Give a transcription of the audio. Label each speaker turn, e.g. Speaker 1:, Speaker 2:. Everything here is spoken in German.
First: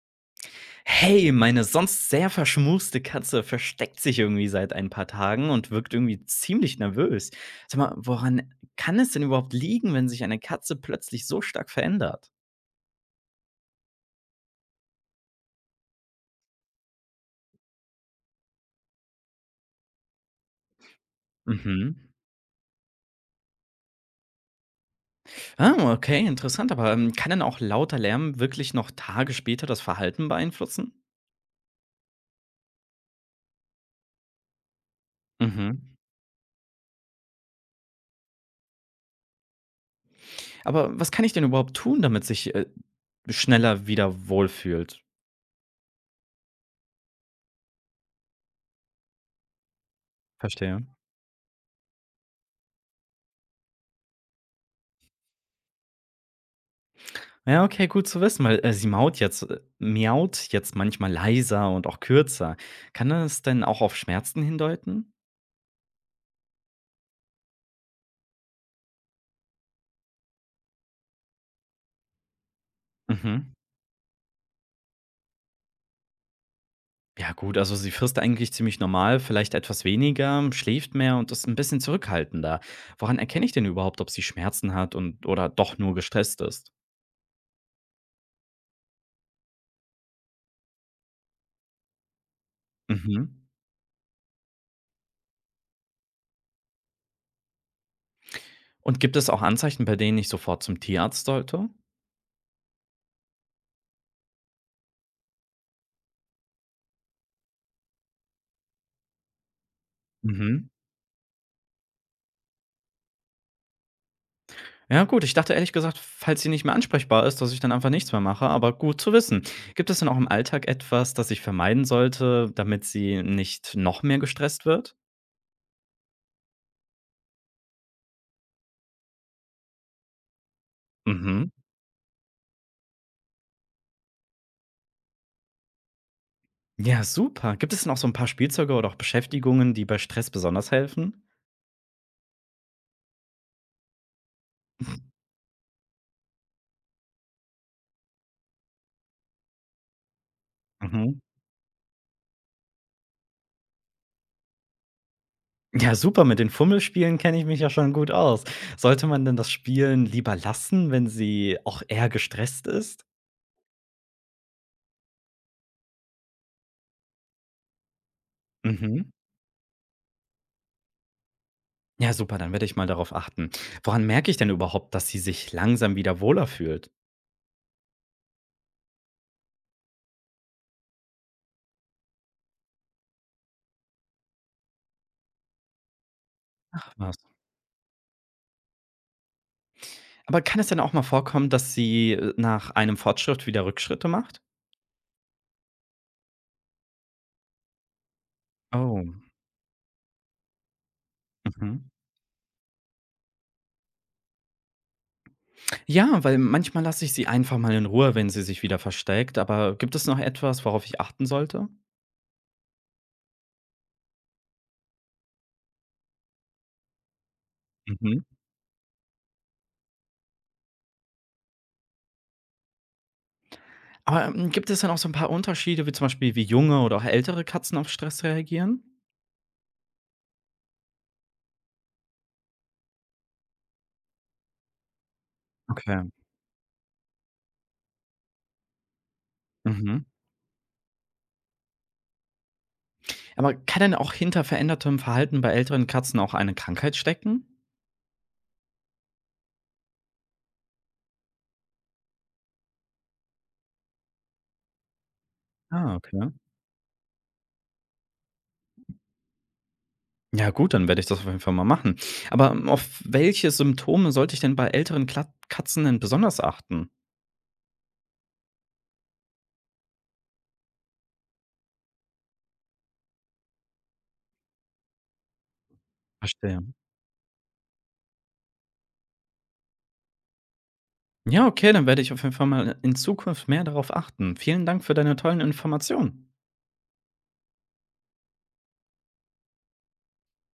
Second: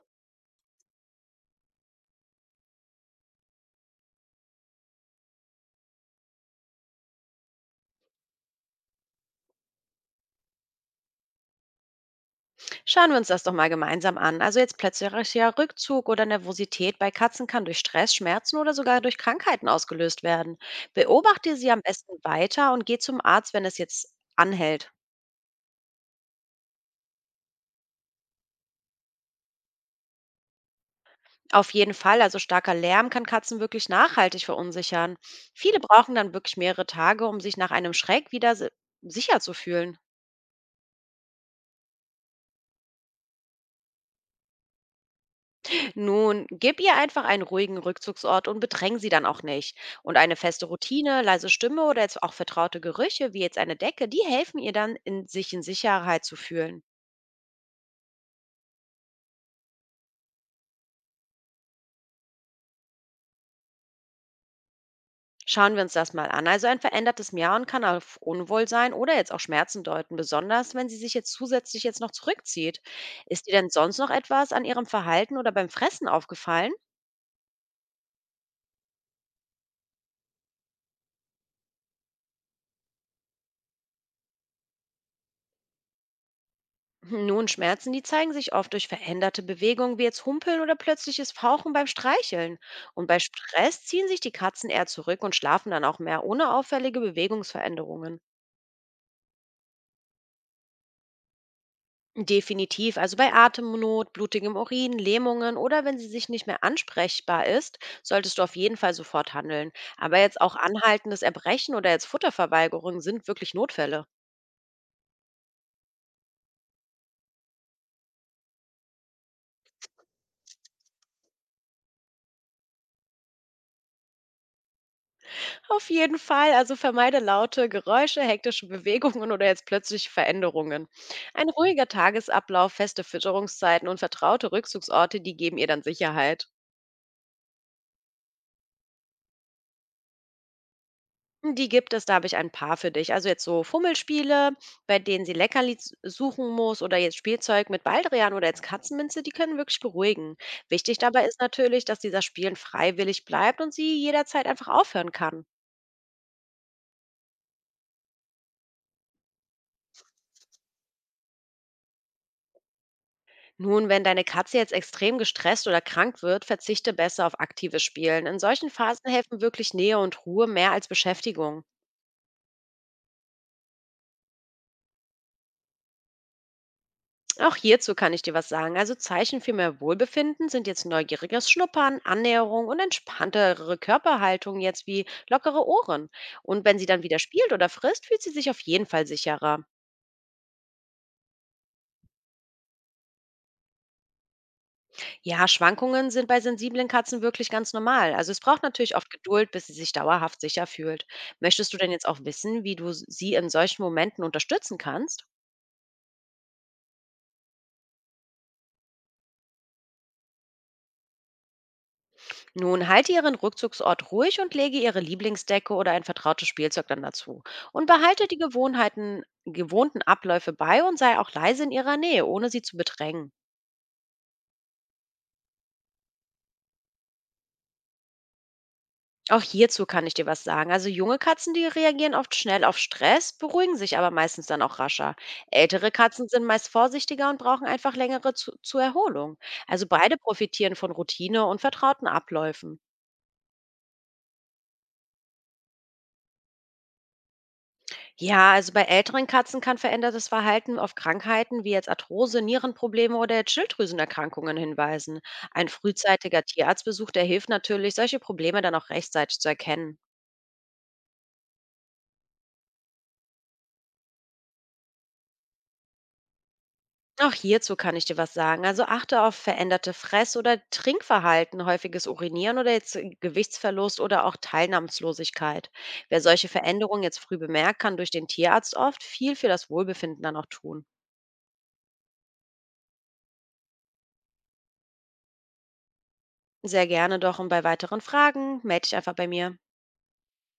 Speaker 1: Hey, meine sonst sehr verschmuste Katze versteckt sich irgendwie seit ein paar Tagen und wirkt irgendwie ziemlich nervös. Sag mal, woran kann es denn überhaupt liegen, wenn sich eine Katze plötzlich so stark verändert?
Speaker 2: Schauen wir uns das doch mal gemeinsam an. Also jetzt plötzlicher Rückzug oder Nervosität bei Katzen kann durch Stress, Schmerzen oder sogar durch Krankheiten ausgelöst werden. Beobachte sie am
Speaker 1: Mhm.
Speaker 2: besten weiter und geh zum Arzt, wenn es jetzt anhält.
Speaker 1: Ah, okay, interessant. Aber kann denn auch lauter Lärm wirklich noch Tage später das Verhalten beeinflussen?
Speaker 2: Auf jeden Fall, also starker Lärm kann Katzen wirklich nachhaltig verunsichern. Viele
Speaker 1: Mhm.
Speaker 2: brauchen dann wirklich mehrere Tage, um sich nach einem Schreck wieder sicher zu fühlen.
Speaker 1: Aber was kann ich denn überhaupt tun, damit sich schneller wieder wohlfühlt?
Speaker 2: Nun, gib ihr einfach einen ruhigen Rückzugsort und bedräng sie dann auch nicht. Und eine feste
Speaker 1: Verstehe.
Speaker 2: Routine, leise Stimme oder jetzt auch vertraute Gerüche, wie jetzt eine Decke, die helfen ihr dann, sich in Sicherheit zu fühlen.
Speaker 1: Ja, okay, gut zu wissen, weil, sie maut jetzt miaut jetzt manchmal leiser und auch kürzer. Kann das denn auch auf Schmerzen hindeuten?
Speaker 2: Schauen wir uns das mal an. Also ein verändertes Miauen kann auf Unwohlsein oder jetzt auch Schmerzen deuten, besonders wenn sie sich jetzt zusätzlich jetzt noch zurückzieht. Ist
Speaker 1: Mhm.
Speaker 2: dir denn sonst noch etwas an ihrem Verhalten oder beim Fressen aufgefallen?
Speaker 1: Ja gut, also sie frisst eigentlich ziemlich normal, vielleicht etwas weniger, schläft mehr und ist ein bisschen zurückhaltender. Woran erkenne ich denn überhaupt, ob sie Schmerzen hat und oder doch nur gestresst ist?
Speaker 2: Nun, Schmerzen, die zeigen sich oft durch veränderte Bewegungen, wie jetzt Humpeln oder plötzliches Fauchen beim Streicheln. Und bei
Speaker 1: Mhm.
Speaker 2: Stress ziehen sich die Katzen eher zurück und schlafen dann auch mehr ohne auffällige Bewegungsveränderungen.
Speaker 1: Und gibt es auch Anzeichen, bei denen ich sofort zum Tierarzt sollte?
Speaker 2: Definitiv, also bei Atemnot, blutigem Urin, Lähmungen oder wenn sie sich nicht mehr ansprechbar ist, solltest du auf jeden Fall sofort handeln. Aber jetzt auch
Speaker 1: Mhm.
Speaker 2: anhaltendes Erbrechen oder jetzt Futterverweigerung sind wirklich Notfälle.
Speaker 1: Ja gut, ich dachte ehrlich gesagt, falls sie nicht mehr ansprechbar ist, dass ich dann einfach nichts mehr mache, aber gut zu wissen. Gibt es denn auch im Alltag etwas, das ich vermeiden sollte, damit sie nicht noch mehr gestresst wird?
Speaker 2: Auf jeden Fall, also vermeide laute Geräusche, hektische Bewegungen oder jetzt plötzliche Veränderungen.
Speaker 1: Mhm.
Speaker 2: Ein ruhiger Tagesablauf, feste Fütterungszeiten und vertraute Rückzugsorte, die geben ihr dann Sicherheit.
Speaker 1: Ja, super. Gibt es denn auch so ein paar Spielzeuge oder auch Beschäftigungen, die bei Stress besonders helfen?
Speaker 2: Die gibt es, da habe ich ein paar für dich. Also jetzt so Fummelspiele, bei denen sie suchen muss oder jetzt Spielzeug mit Baldrian oder jetzt Katzenminze, die können wirklich beruhigen. Wichtig
Speaker 1: Mhm.
Speaker 2: dabei ist natürlich, dass dieser Spielen freiwillig bleibt und sie jederzeit einfach aufhören kann.
Speaker 1: Ja, super, mit den Fummelspielen kenne ich mich ja schon gut aus. Sollte man denn das Spielen lieber lassen, wenn sie auch eher gestresst ist?
Speaker 2: Nun, wenn deine Katze jetzt extrem gestresst oder krank wird, verzichte besser auf aktives Spielen. In solchen Phasen
Speaker 1: Mhm.
Speaker 2: helfen wirklich Nähe und Ruhe mehr als Beschäftigung.
Speaker 1: Ja, super, dann werde ich mal darauf achten. Woran merke ich denn überhaupt, dass sie sich langsam wieder wohler fühlt?
Speaker 2: Auch hierzu kann ich dir was sagen. Also Zeichen für mehr Wohlbefinden sind jetzt neugieriges Schnuppern, Annäherung und entspanntere Körperhaltung jetzt wie lockere Ohren. Und wenn sie
Speaker 1: Ach
Speaker 2: dann
Speaker 1: was.
Speaker 2: wieder spielt oder frisst, fühlt sie sich auf jeden Fall sicherer.
Speaker 1: Aber kann es denn auch mal vorkommen, dass sie, nach einem Fortschritt wieder Rückschritte macht?
Speaker 2: Ja, Schwankungen sind bei sensiblen Katzen wirklich ganz normal. Also es braucht natürlich
Speaker 1: Oh,
Speaker 2: oft Geduld, bis sie sich dauerhaft sicher fühlt. Möchtest du
Speaker 1: mhm.
Speaker 2: denn jetzt auch wissen, wie du sie in solchen Momenten unterstützen kannst?
Speaker 1: Ja, weil manchmal lasse ich sie einfach mal in Ruhe, wenn sie sich wieder versteckt, aber gibt es noch etwas, worauf ich achten sollte?
Speaker 2: Nun, halte ihren Rückzugsort ruhig und lege ihre Lieblingsdecke oder ein vertrautes Spielzeug dann dazu. Und
Speaker 1: Mhm.
Speaker 2: behalte die gewohnten Abläufe bei und sei auch leise in ihrer Nähe, ohne sie zu bedrängen.
Speaker 1: Aber, gibt es dann auch so ein paar Unterschiede, wie zum Beispiel, wie junge oder auch ältere Katzen auf Stress reagieren?
Speaker 2: Auch hierzu kann ich dir was sagen. Also junge Katzen, die reagieren oft schnell auf Stress, beruhigen sich aber meistens dann auch rascher. Ältere
Speaker 1: Okay,
Speaker 2: Katzen sind meist vorsichtiger und brauchen einfach zur Erholung. Also
Speaker 1: mhm.
Speaker 2: beide profitieren von Routine und vertrauten Abläufen.
Speaker 1: Aber kann denn auch hinter verändertem Verhalten bei älteren Katzen auch eine Krankheit stecken?
Speaker 2: Ja, also bei älteren Katzen kann verändertes Verhalten auf Krankheiten wie jetzt Arthrose, Nierenprobleme oder jetzt Schilddrüsenerkrankungen hinweisen. Ein
Speaker 1: Ah, okay.
Speaker 2: frühzeitiger Tierarztbesuch, der hilft natürlich, solche Probleme dann auch rechtzeitig zu erkennen.
Speaker 1: Ja gut, dann werde ich das auf jeden Fall mal machen. Aber auf welche Symptome sollte ich denn bei älteren Klat Katzen denn besonders achten?
Speaker 2: Auch hierzu kann ich dir was sagen. Also achte auf veränderte Fress- oder Trinkverhalten, häufiges Urinieren oder jetzt Gewichtsverlust oder auch Teilnahmslosigkeit. Wer solche
Speaker 1: Verstehe.
Speaker 2: Veränderungen jetzt früh bemerkt, kann durch den Tierarzt oft viel für das Wohlbefinden dann auch tun.
Speaker 1: Ja, okay, dann werde ich auf jeden Fall mal in Zukunft mehr darauf achten. Vielen Dank für deine tollen Informationen.
Speaker 2: Sehr gerne doch und bei weiteren Fragen melde dich einfach bei mir.